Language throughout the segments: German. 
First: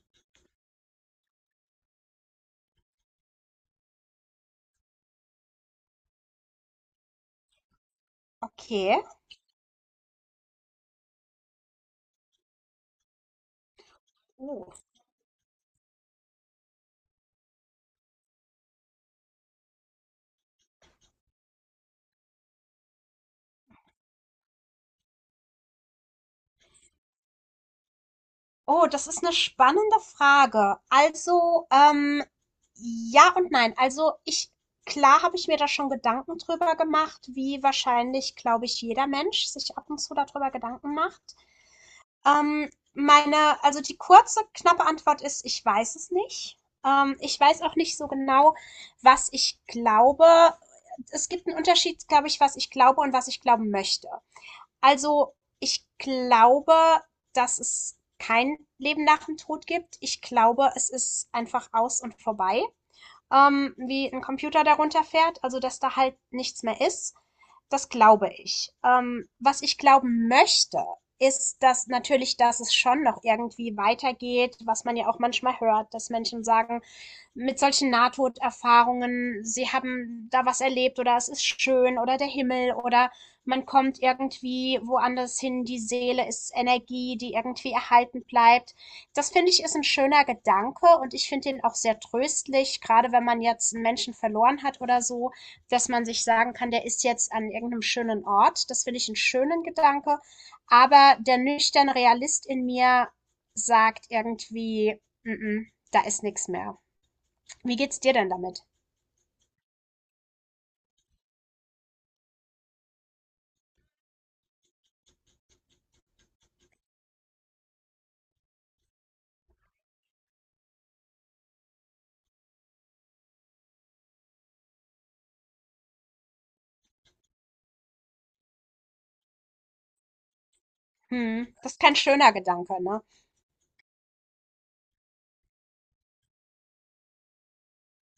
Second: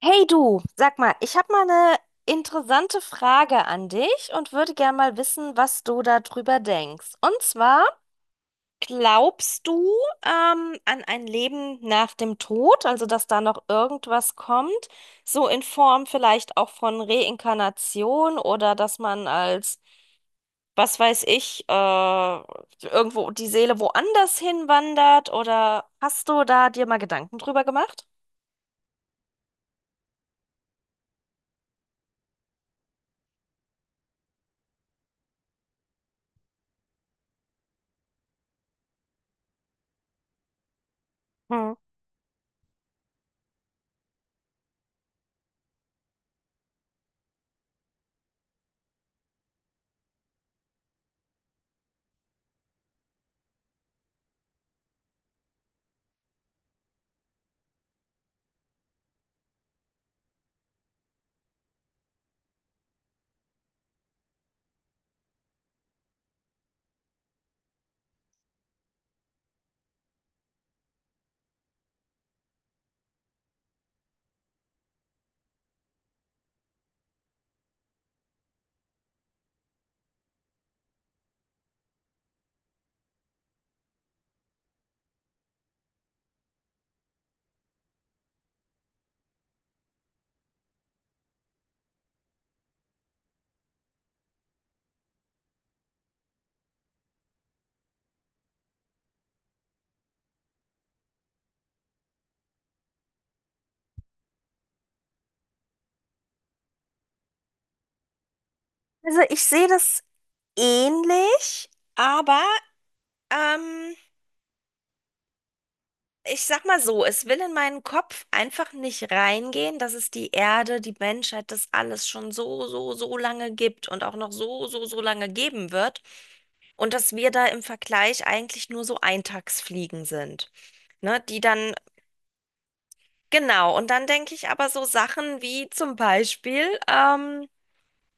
Hey du, sag mal, ich habe mal eine interessante Frage an dich und würde gerne mal wissen, was du darüber denkst. Und zwar, Okay. glaubst du an ein Leben nach dem Tod, also dass da noch irgendwas kommt, Oh, so in Form vielleicht auch von Reinkarnation oder dass man als, was weiß ich, irgendwo die Seele woanders hinwandert oder hast du da dir mal Gedanken drüber gemacht? Oh, das ist eine spannende Frage. Also, ja und nein. Also klar habe ich mir da schon Gedanken drüber gemacht, wie wahrscheinlich, glaube ich, jeder Mensch sich ab und zu darüber Gedanken macht. Hm. Also die kurze, knappe Antwort ist: ich weiß es nicht. Ich weiß auch nicht so genau, was ich glaube. Es gibt einen Unterschied, glaube ich, was ich glaube und was ich glauben möchte. Also, ich glaube, dass es kein Leben nach dem Tod gibt. Ich glaube, es ist einfach aus und vorbei, wie ein Computer darunter fährt, also dass da halt nichts mehr ist. Das glaube ich. Was ich glauben möchte, ist, dass natürlich, dass es schon noch irgendwie weitergeht, was man ja auch manchmal hört, dass Menschen sagen, mit solchen Nahtoderfahrungen, sie haben da was erlebt oder es ist schön oder der Himmel oder man kommt irgendwie woanders hin, die Seele ist Energie, die irgendwie erhalten bleibt. Das finde ich, ist ein schöner Gedanke, und ich finde ihn auch sehr tröstlich, gerade wenn man jetzt einen Menschen verloren hat oder so, dass man sich sagen kann, der ist jetzt an irgendeinem schönen Ort. Das finde ich einen schönen Gedanke. Aber der nüchterne Realist in mir sagt irgendwie, mm -mm, da ist nichts mehr. Wie geht's dir denn damit? Also ich sehe das ähnlich, aber ähm, ich sag mal so, es will in meinen Kopf einfach nicht reingehen, dass es die Erde, die Menschheit, das alles schon so, so, so lange gibt und auch noch so, so, so lange geben wird. Und dass wir da im Vergleich eigentlich nur so Eintagsfliegen sind. Ne, die Mhm. Das dann, ist kein schöner Gedanke, ne? genau, und dann denke ich aber so Sachen wie zum Beispiel, ähm,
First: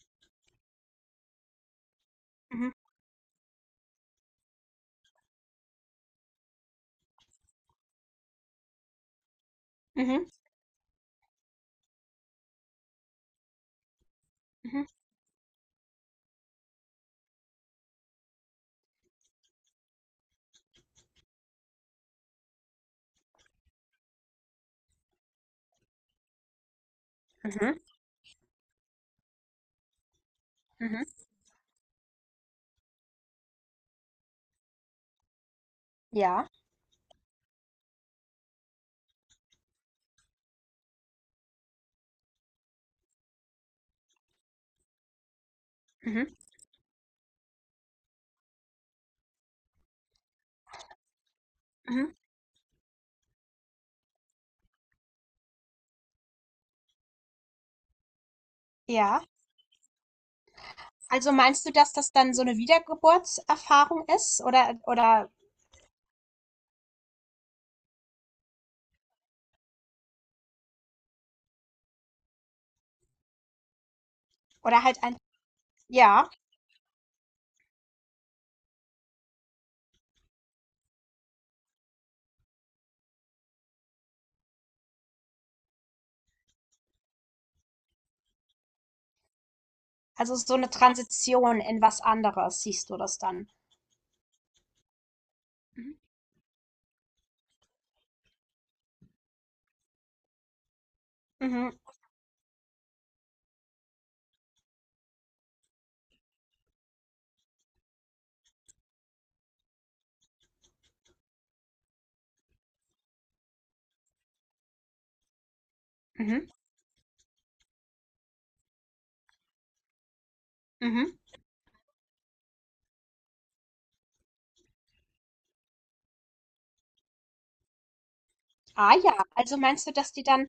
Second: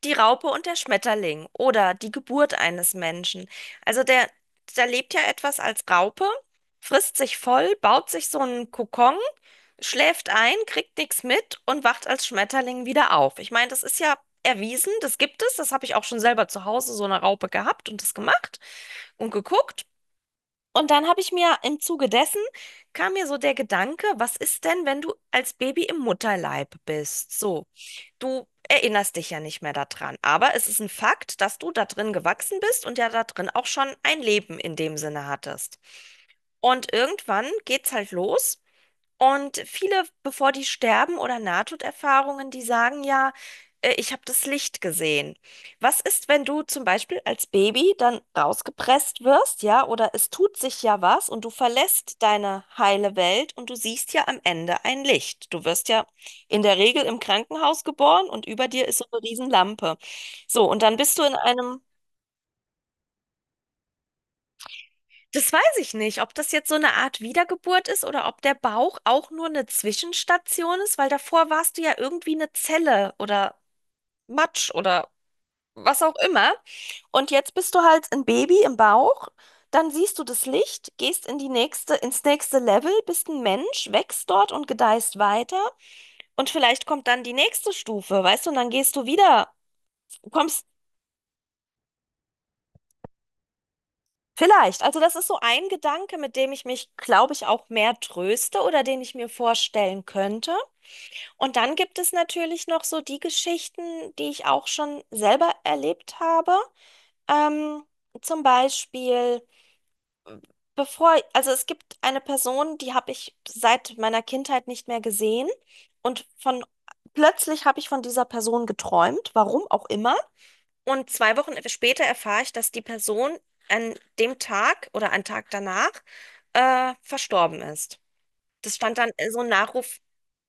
Die Raupe und der Schmetterling oder die Geburt Mhm. eines Menschen. Also der, der lebt ja etwas als Raupe, frisst sich voll, baut sich so einen Kokon, Mhm. schläft ein, kriegt nichts mit und wacht als Schmetterling wieder auf. Ich meine, das ist ja Mhm. erwiesen, das gibt es, das habe ich auch schon selber zu Hause so eine Raupe gehabt und das gemacht und geguckt. Und dann habe ich mir im Zuge dessen kam mir so der Gedanke, was ist denn, wenn du als Baby im Mutterleib bist? So, Mhm. du erinnerst dich ja nicht mehr daran, aber es ist ein Mhm. Fakt, dass du da drin gewachsen bist und ja da drin auch schon ein Leben in dem Sinne hattest. Ja. Und irgendwann geht's halt los. Und viele, bevor die sterben oder Nahtoderfahrungen, die sagen ja, ich habe das Licht gesehen. Was Mhm. ist, wenn du zum Beispiel als Baby dann rausgepresst wirst, ja, oder es tut sich ja was und du Mhm. verlässt deine heile Welt und du siehst ja am Ende ein Licht. Du wirst ja in der Regel im Krankenhaus geboren und über dir ist so eine Ja. Riesenlampe. So, und dann bist du Also in meinst du, einem. dass das dann so eine Wiedergeburtserfahrung ist? Oder, oder, Das weiß ich nicht, ob das jetzt so eine Art Wiedergeburt ist oder ob der Bauch auch nur eine Zwischenstation ist, weil davor warst du ja irgendwie eine Zelle oder Matsch oder halt oder was auch ja, immer. Und jetzt bist du halt ein Baby im Bauch, dann siehst du das Licht, gehst in die nächste, ins nächste Level, bist ein Mensch, wächst dort und gedeihst weiter. Und vielleicht kommt dann die nächste Stufe, weißt du, und dann gehst du wieder, also so kommst. eine Transition in was anderes, siehst du das dann? Vielleicht. Also das ist so ein Mhm. Gedanke, mit dem ich mich, glaube ich, auch mehr tröste oder den ich mir vorstellen könnte. Und Mhm. dann gibt es natürlich noch so die Geschichten, die ich auch schon selber erlebt habe. Ähm, zum Beispiel, bevor, also es gibt eine Person, die habe ich seit meiner Kindheit nicht mehr gesehen. Und Mhm. von plötzlich habe ich von dieser Person geträumt, warum auch immer. Und Mhm. 2 Wochen später erfahre ich, dass die Person an dem Tag oder einen Tag danach verstorben ist. Das Ah stand dann ja, so ein also meinst du, Nachruf. dass die dann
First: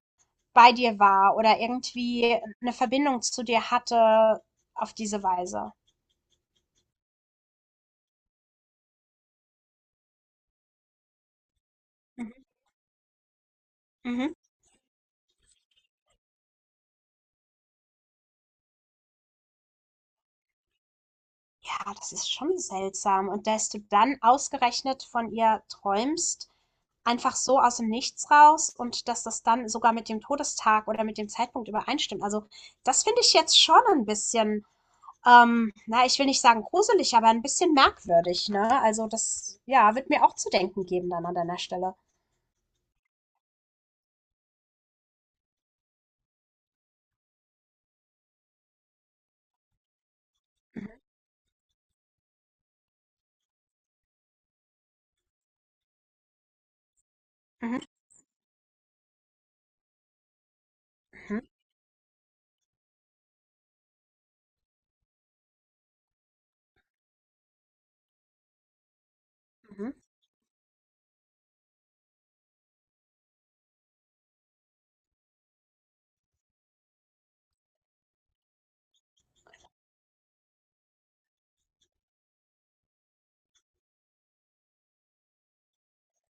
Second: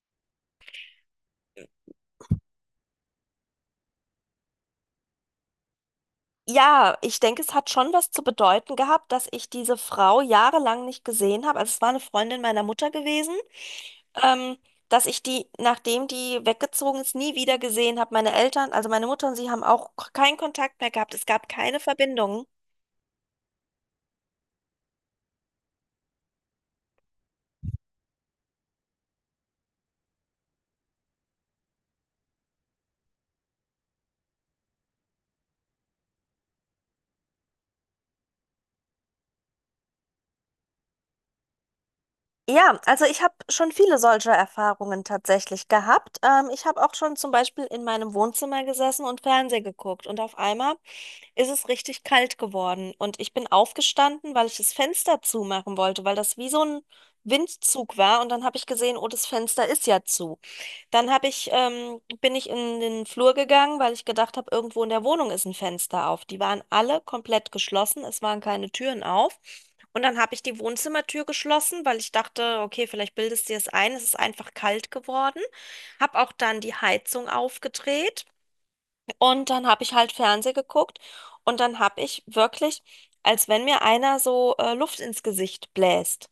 bei dir war oder irgendwie eine Verbindung zu dir hatte auf diese Weise? Ja, ich denke, es hat schon was zu bedeuten gehabt, dass ich diese Frau jahrelang nicht gesehen habe. Also es war eine Mhm. Freundin meiner Mutter gewesen, Mhm. ähm, dass ich die, nachdem die weggezogen ist, nie wieder gesehen habe. Meine Eltern, also meine Mutter und sie haben auch keinen Kontakt mehr gehabt. Es gab keine Ja, das ist Verbindung. schon seltsam. Und dass du dann ausgerechnet von ihr träumst, einfach so aus dem Nichts raus, und dass das dann sogar mit dem Todestag oder mit dem Zeitpunkt übereinstimmt. Also, das finde ich jetzt schon ein bisschen, na, ich will nicht sagen gruselig, aber ein bisschen merkwürdig, ne? Also, das, ja, wird mir auch zu denken geben dann an deiner Stelle. Ja, also ich habe schon viele solcher Erfahrungen tatsächlich gehabt. Ich habe auch schon zum Beispiel in meinem Wohnzimmer gesessen und Fernsehen geguckt und auf einmal Mhm, ist es richtig kalt geworden. Und ich bin aufgestanden, weil ich das Fenster zumachen wollte, weil das wie so ein mhm, Windzug war. Und dann habe ich gesehen, oh, das Fenster ist ja zu. Dann habe mhm, ich, bin ich in den Flur gegangen, weil ich gedacht habe, irgendwo in der Wohnung ist ein Fenster auf. Die waren alle komplett geschlossen, es waren keine Türen auf. mhm. Und dann habe ich die Wohnzimmertür geschlossen, weil ich dachte, okay, vielleicht bildest du dir es ein, es ist einfach kalt geworden. Habe auch dann die Heizung aufgedreht. Und dann habe ich halt Fernseh geguckt und dann habe ich wirklich, als wenn mir einer so Luft ins Gesicht bläst.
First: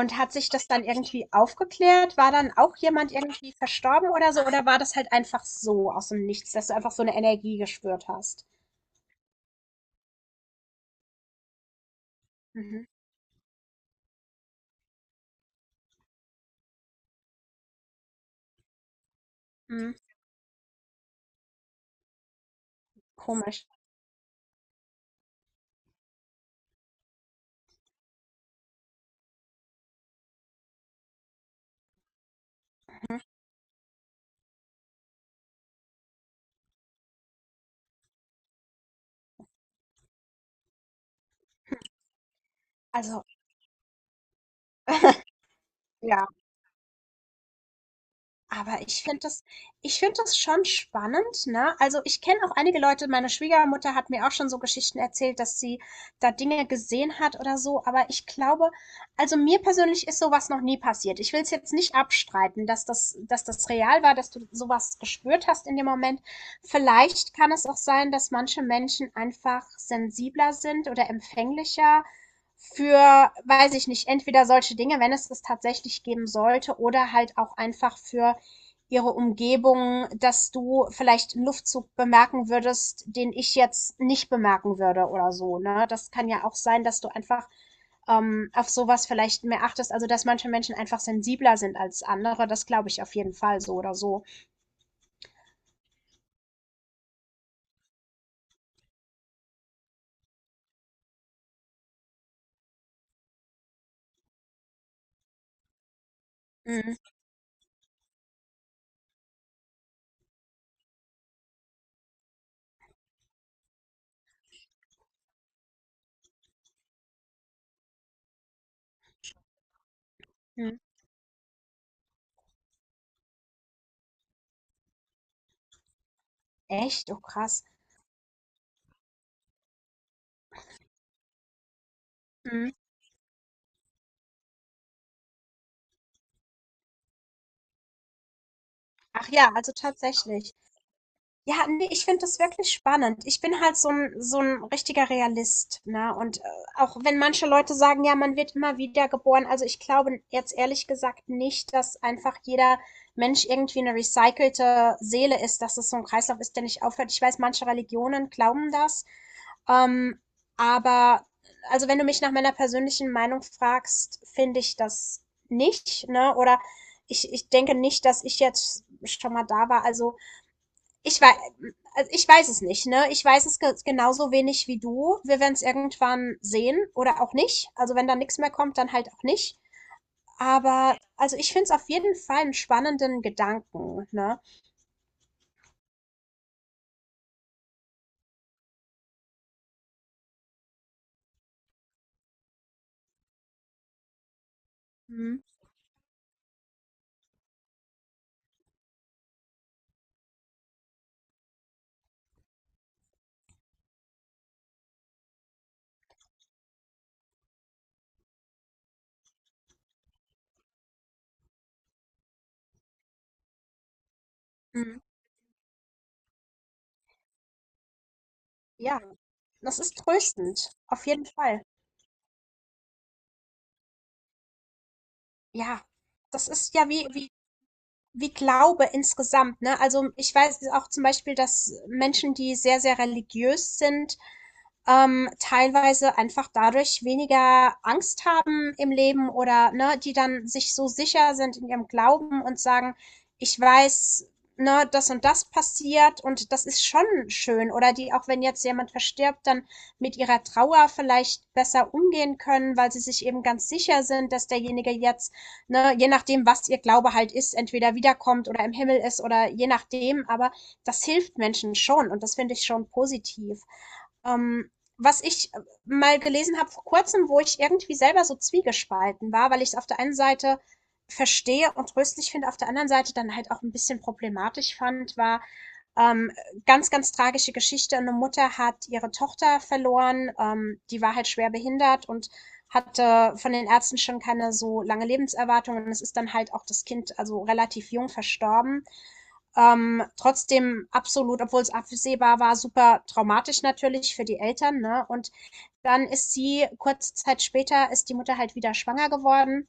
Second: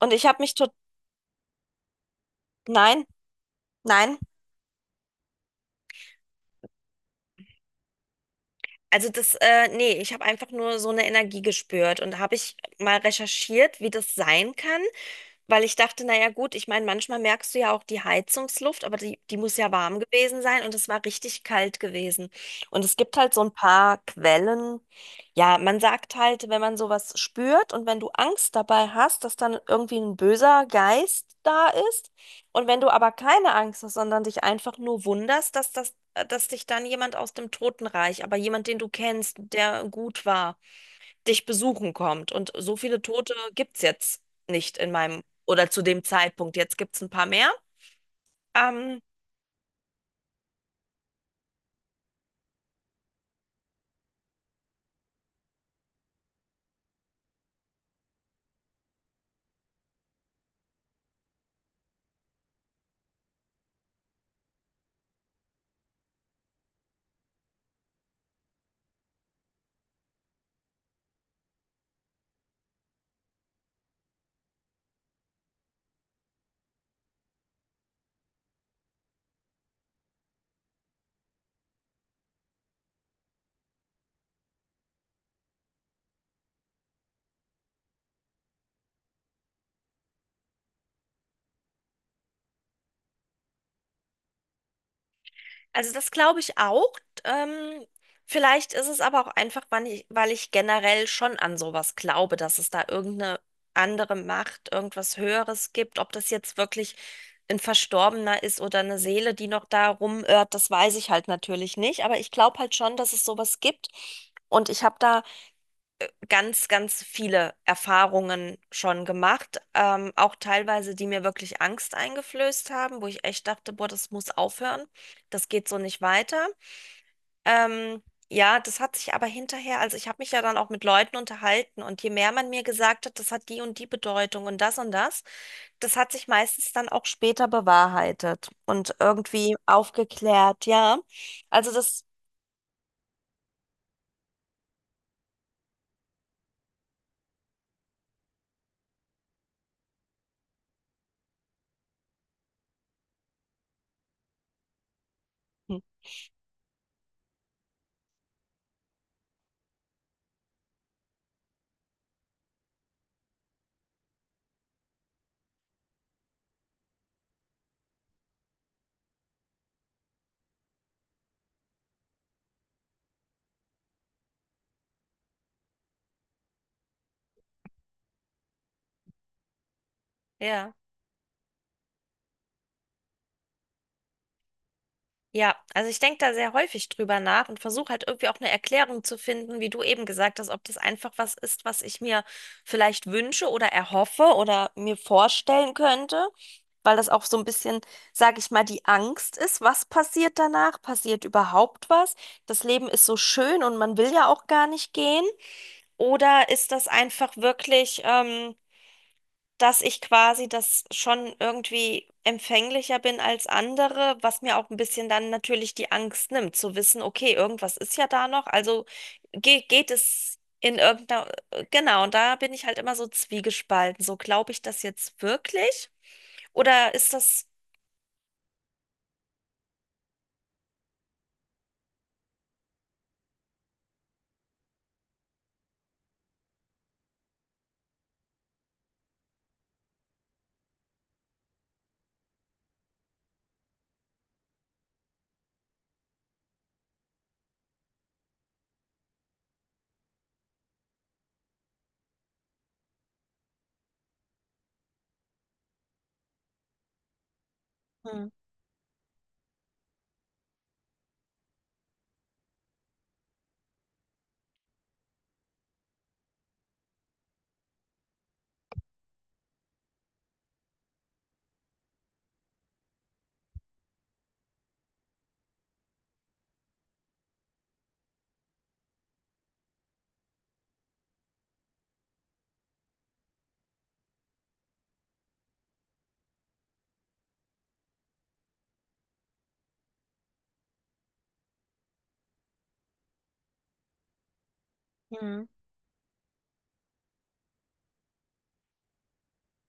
Und ich hat habe sich mich das tot, dann irgendwie aufgeklärt? War dann auch nein, jemand irgendwie verstorben nein, oder so? Oder war das halt einfach so aus dem Nichts, dass du einfach so eine Energie gespürt hast? also das, nee, ich habe einfach nur so eine Energie gespürt und habe ich Mhm, mal recherchiert, wie das sein kann. Weil ich dachte, naja gut, ich meine, manchmal merkst du ja auch die Heizungsluft, aber die, die muss ja mhm, warm gewesen sein und es war richtig kalt gewesen. Und es gibt halt so ein komisch. paar Quellen. Ja, man sagt halt, wenn man sowas spürt und wenn du Angst dabei hast, dass dann irgendwie ein böser Geist da ist. Und wenn du aber keine Angst hast, sondern dich einfach nur wunderst, dass das, dass dich dann jemand aus dem Totenreich, aber jemand, den du kennst, der gut war, dich besuchen kommt. Und so viele Also, Tote gibt es jetzt nicht in meinem oder zu dem ja. Zeitpunkt. Jetzt gibt es ein paar mehr. Aber Ähm, ich finde das schon spannend, ne? Also, ich kenne auch einige Leute, meine Schwiegermutter hat mir auch schon so Geschichten erzählt, dass sie da Dinge gesehen hat oder so. Aber ich glaube, also, mir persönlich ist so was noch nie passiert. Ich will es jetzt nicht abstreiten, dass dass das real war, dass du sowas gespürt hast in dem Moment. Vielleicht kann es auch sein, dass manche Menschen einfach sensibler sind oder empfänglicher für, weiß ich nicht, entweder solche Dinge, wenn es das tatsächlich geben sollte, oder halt auch einfach für ihre Umgebung, dass du vielleicht einen Luftzug bemerken würdest, den ich jetzt nicht bemerken würde oder so. Ne? Das kann ja auch sein, dass du einfach auf sowas vielleicht mehr achtest. Also, dass manche Menschen einfach sensibler sind als andere, das glaube ich auf jeden Fall so oder so. also das glaube ich auch. Ähm, vielleicht ist es aber auch einfach, weil ich generell schon an sowas glaube, dass es da irgendeine andere Macht, irgendwas Höheres gibt. Ob das jetzt wirklich Mhm. ein Verstorbener ist oder eine Seele, die noch da rumirrt, das weiß ich halt natürlich nicht. Aber ich glaube halt schon, dass es sowas gibt. Und ich habe da ganz, ganz viele Erfahrungen schon gemacht, auch Mhm. teilweise, die mir wirklich Angst eingeflößt haben, wo ich echt dachte, boah, das muss aufhören, das geht so nicht weiter. Echt? Oh, krass. Ähm, ja, das hat sich aber hinterher, also ich habe mich ja dann auch mit Leuten unterhalten und je mehr man mir Mhm. gesagt hat, das hat die und die Bedeutung und das, das hat sich meistens dann auch später bewahrheitet und Ach ja, irgendwie also tatsächlich. aufgeklärt, ja. Ja, Also ne, das. ich finde das wirklich spannend. Ich bin halt so ein richtiger Realist, ne? Und, auch wenn manche Leute sagen: „Ja, man wird immer wieder geboren", also, ich glaube jetzt ehrlich gesagt nicht, dass einfach jeder Mensch irgendwie eine recycelte Seele ist, Hm. dass es so ein Kreislauf ist, der nicht aufhört. Ich weiß, manche Religionen glauben das, ähm, aber, also, wenn du mich nach meiner persönlichen Meinung fragst, finde ich das nicht, ne? Oder ich denke nicht, dass ich jetzt schon mal da war. Ich weiß, also ich weiß es nicht, ne? Ich weiß es ge genauso wenig wie du. Wir werden es irgendwann sehen oder auch nicht. Also wenn da nichts mehr kommt, dann halt auch nicht. Ja, Aber also ich finde es auf jeden Fall einen spannenden Gedanken, ne? ja. Also ich denke da sehr häufig drüber nach und versuche halt irgendwie auch eine Erklärung zu finden, wie du eben gesagt hast, ob das einfach was ist, was ich mir vielleicht wünsche oder erhoffe oder mir Mhm, vorstellen könnte, weil das auch so ein bisschen, sage ich mal, die Angst ist, was passiert danach? Passiert überhaupt was? Das Leben ist so schön und man will ja auch gar nicht gehen. Oder ist das einfach wirklich, dass ich quasi das schon irgendwie empfänglicher bin als andere, was mir auch ein mhm. bisschen dann natürlich die Angst nimmt, zu wissen, okay, irgendwas ist ja da noch, also Ja, ge das geht ist es tröstend, in auf jeden irgendeiner, Fall. genau, und da bin ich halt immer so zwiegespalten, so glaube ich das jetzt Ja, wirklich das ist ja oder wie ist wie das, wie Glaube insgesamt, ne? Also, ich weiß auch zum Beispiel, dass Menschen, die sehr, sehr religiös sind, teilweise einfach dadurch weniger Angst haben im Leben, oder ne, die dann sich so sicher sind in ihrem Glauben und sagen, ich weiß, ne, das und das passiert und das ist schon schön. Oder die, auch wenn jetzt jemand verstirbt, dann mit ihrer Trauer vielleicht besser umgehen können, weil sie sich eben ganz sicher sind, dass derjenige jetzt, ne, je nachdem, was ihr Glaube halt ist, entweder hm, wiederkommt oder im Himmel ist oder je nachdem, aber das hilft Menschen schon, und das finde ich schon positiv. Ähm, was ich mal gelesen habe vor Kurzem, wo ich irgendwie selber so zwiegespalten war, weil ich es auf der einen Seite verstehe und tröstlich finde, auf der anderen Seite dann halt auch ein bisschen problematisch fand, war ähm, ganz, ganz tragische Geschichte. Eine Mutter hat ihre Tochter verloren, die war halt schwer behindert und hatte von den Ärzten schon keine so lange Lebenserwartung, und es ist dann halt auch das Kind also relativ jung verstorben. Trotzdem absolut, obwohl es absehbar war, super traumatisch natürlich für die Eltern, ne? Und Hm. dann ist sie, kurze Zeit später, ist die Mutter halt wieder schwanger geworden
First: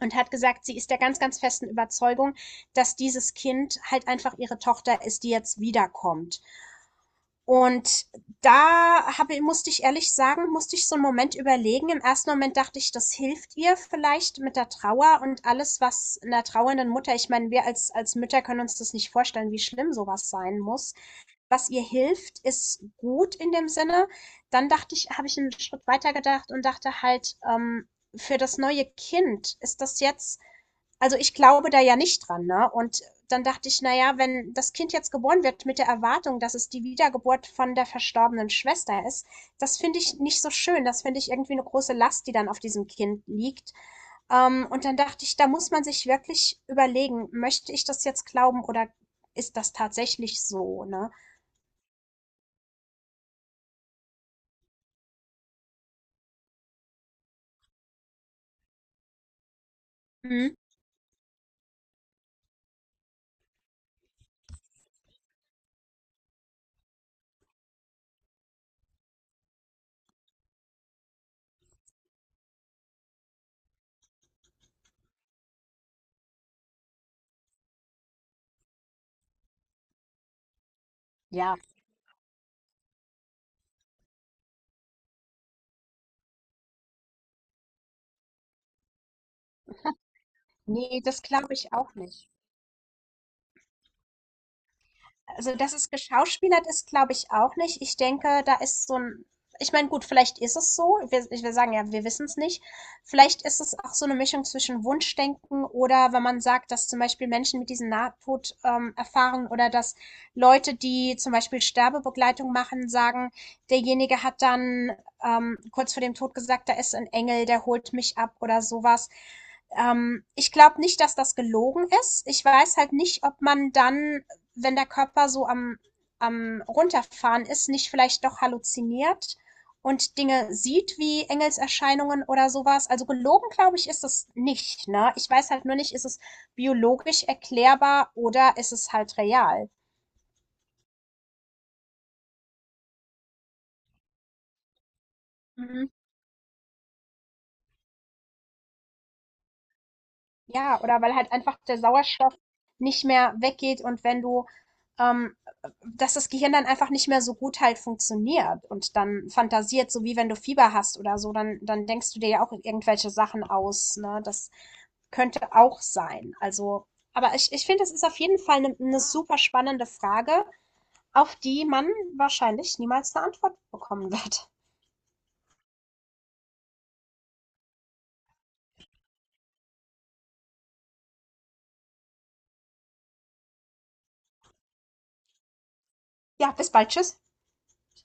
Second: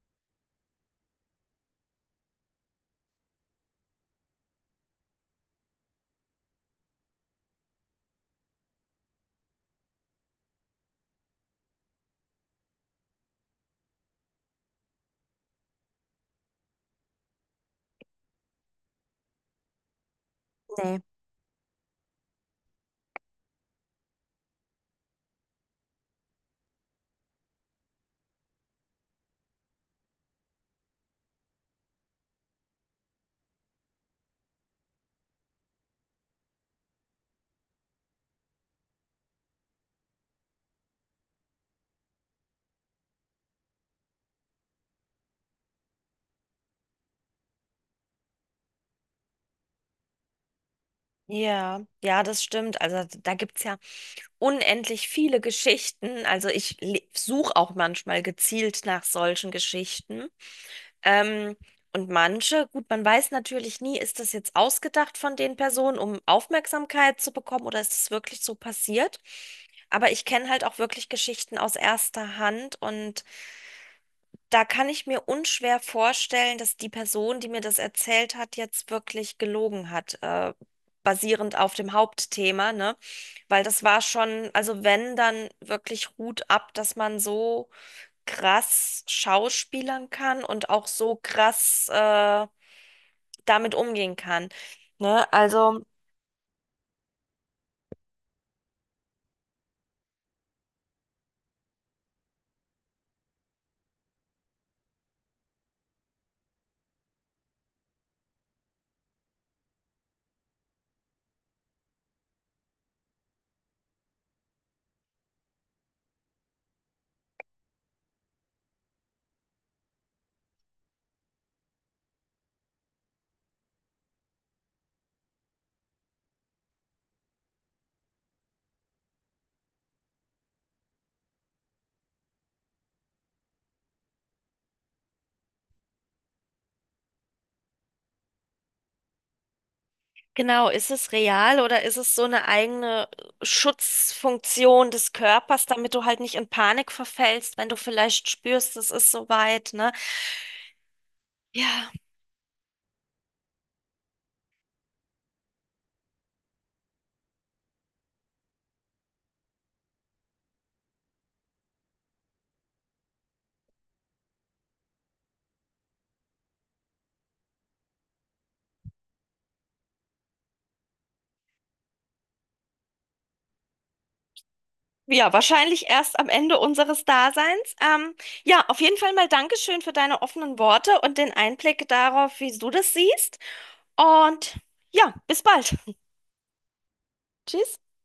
und hat gesagt, sie ist der ganz, ganz festen Überzeugung, dass dieses Kind halt einfach ihre Tochter ist, die jetzt wiederkommt. Und da musste ich ehrlich sagen, musste ich so einen Moment überlegen. Im ersten Moment dachte ich, das hilft ihr vielleicht mit der Trauer und alles, was einer trauernden Mutter, ich meine, wir als Mütter können uns das nicht vorstellen, wie schlimm sowas sein muss. Nee. Was ihr hilft, ist gut in dem Sinne. Dann dachte ich, habe ich einen Schritt weiter gedacht und dachte halt, für das neue Kind ist das jetzt, also ich glaube da ja nicht dran, ne? Und dann dachte ich, naja, wenn das Kind jetzt geboren wird mit der Erwartung, dass es die Wiedergeburt von der verstorbenen Schwester ist, das finde ich nicht so schön. Das finde ich irgendwie eine große Last, die dann auf diesem Kind liegt. Und dann dachte ich, da muss man sich wirklich überlegen: möchte ich das jetzt glauben, oder ist das tatsächlich so, ne? Ja, ja, das stimmt, also da gibt es ja unendlich viele Geschichten, also ich suche auch manchmal gezielt nach solchen Geschichten. Mhm. Ähm, und manche, gut, man weiß natürlich nie, ist das jetzt ausgedacht von den Personen, um Aufmerksamkeit zu bekommen oder ist es wirklich so passiert? Aber ich kenne halt auch wirklich Geschichten aus erster Hand und da kann ich mir unschwer vorstellen, dass die Person, die mir das erzählt hat, jetzt wirklich gelogen hat, basierend Ja, auf dem Hauptthema, ne? Weil das war schon, also wenn, dann wirklich Hut ab, dass man so krass schauspielern kann und auch nee, so das glaube ich krass auch nicht. Damit umgehen kann. Ne? Also, dass Also es geschauspielert ist, glaube ich auch nicht. Ich denke, da ist ich meine, gut, vielleicht ist es so. Wir ich will sagen, ja, wir wissen es nicht. Vielleicht ist es auch so eine Mischung zwischen Wunschdenken, oder wenn man sagt, dass zum Beispiel Menschen mit diesen Nahtod Erfahrungen, oder dass Leute, die zum Beispiel Sterbebegleitung machen, sagen, derjenige hat dann, kurz vor dem Tod, gesagt: „Da ist ein Engel, der holt mich ab" oder sowas. Ich glaube nicht, dass das gelogen ist. Ich weiß halt nicht, ob man dann, wenn der Körper so am Runterfahren ist, nicht vielleicht doch halluziniert und Dinge sieht wie Engelserscheinungen oder sowas. Also gelogen, glaube ich, ist es nicht. Ne? Ich weiß halt nur nicht, ist es biologisch erklärbar oder ist es halt real. genau, ist es real oder ist es so eine eigene Schutzfunktion des Körpers, Mhm. damit du halt nicht in Panik verfällst, wenn du vielleicht spürst, es ist soweit, ne? Ja, oder weil halt einfach der Ja. Sauerstoff nicht mehr weggeht und wenn du, ähm, dass das Gehirn dann einfach nicht mehr so gut halt funktioniert und dann fantasiert, so wie wenn du Fieber hast oder so, dann denkst du dir ja auch irgendwelche Sachen aus, ne? Das könnte auch sein. Also, aber ich finde, es ist auf jeden Fall eine super spannende Frage, auf die man wahrscheinlich niemals eine Antwort bekommen wird. Ja, wahrscheinlich erst am Ende unseres Daseins. Ja, auf jeden Fall mal Dankeschön für deine offenen Worte und den Einblick darauf, wie du das siehst. Und ja, bis bald. Ja, bis bald, tschüss. Tschüss.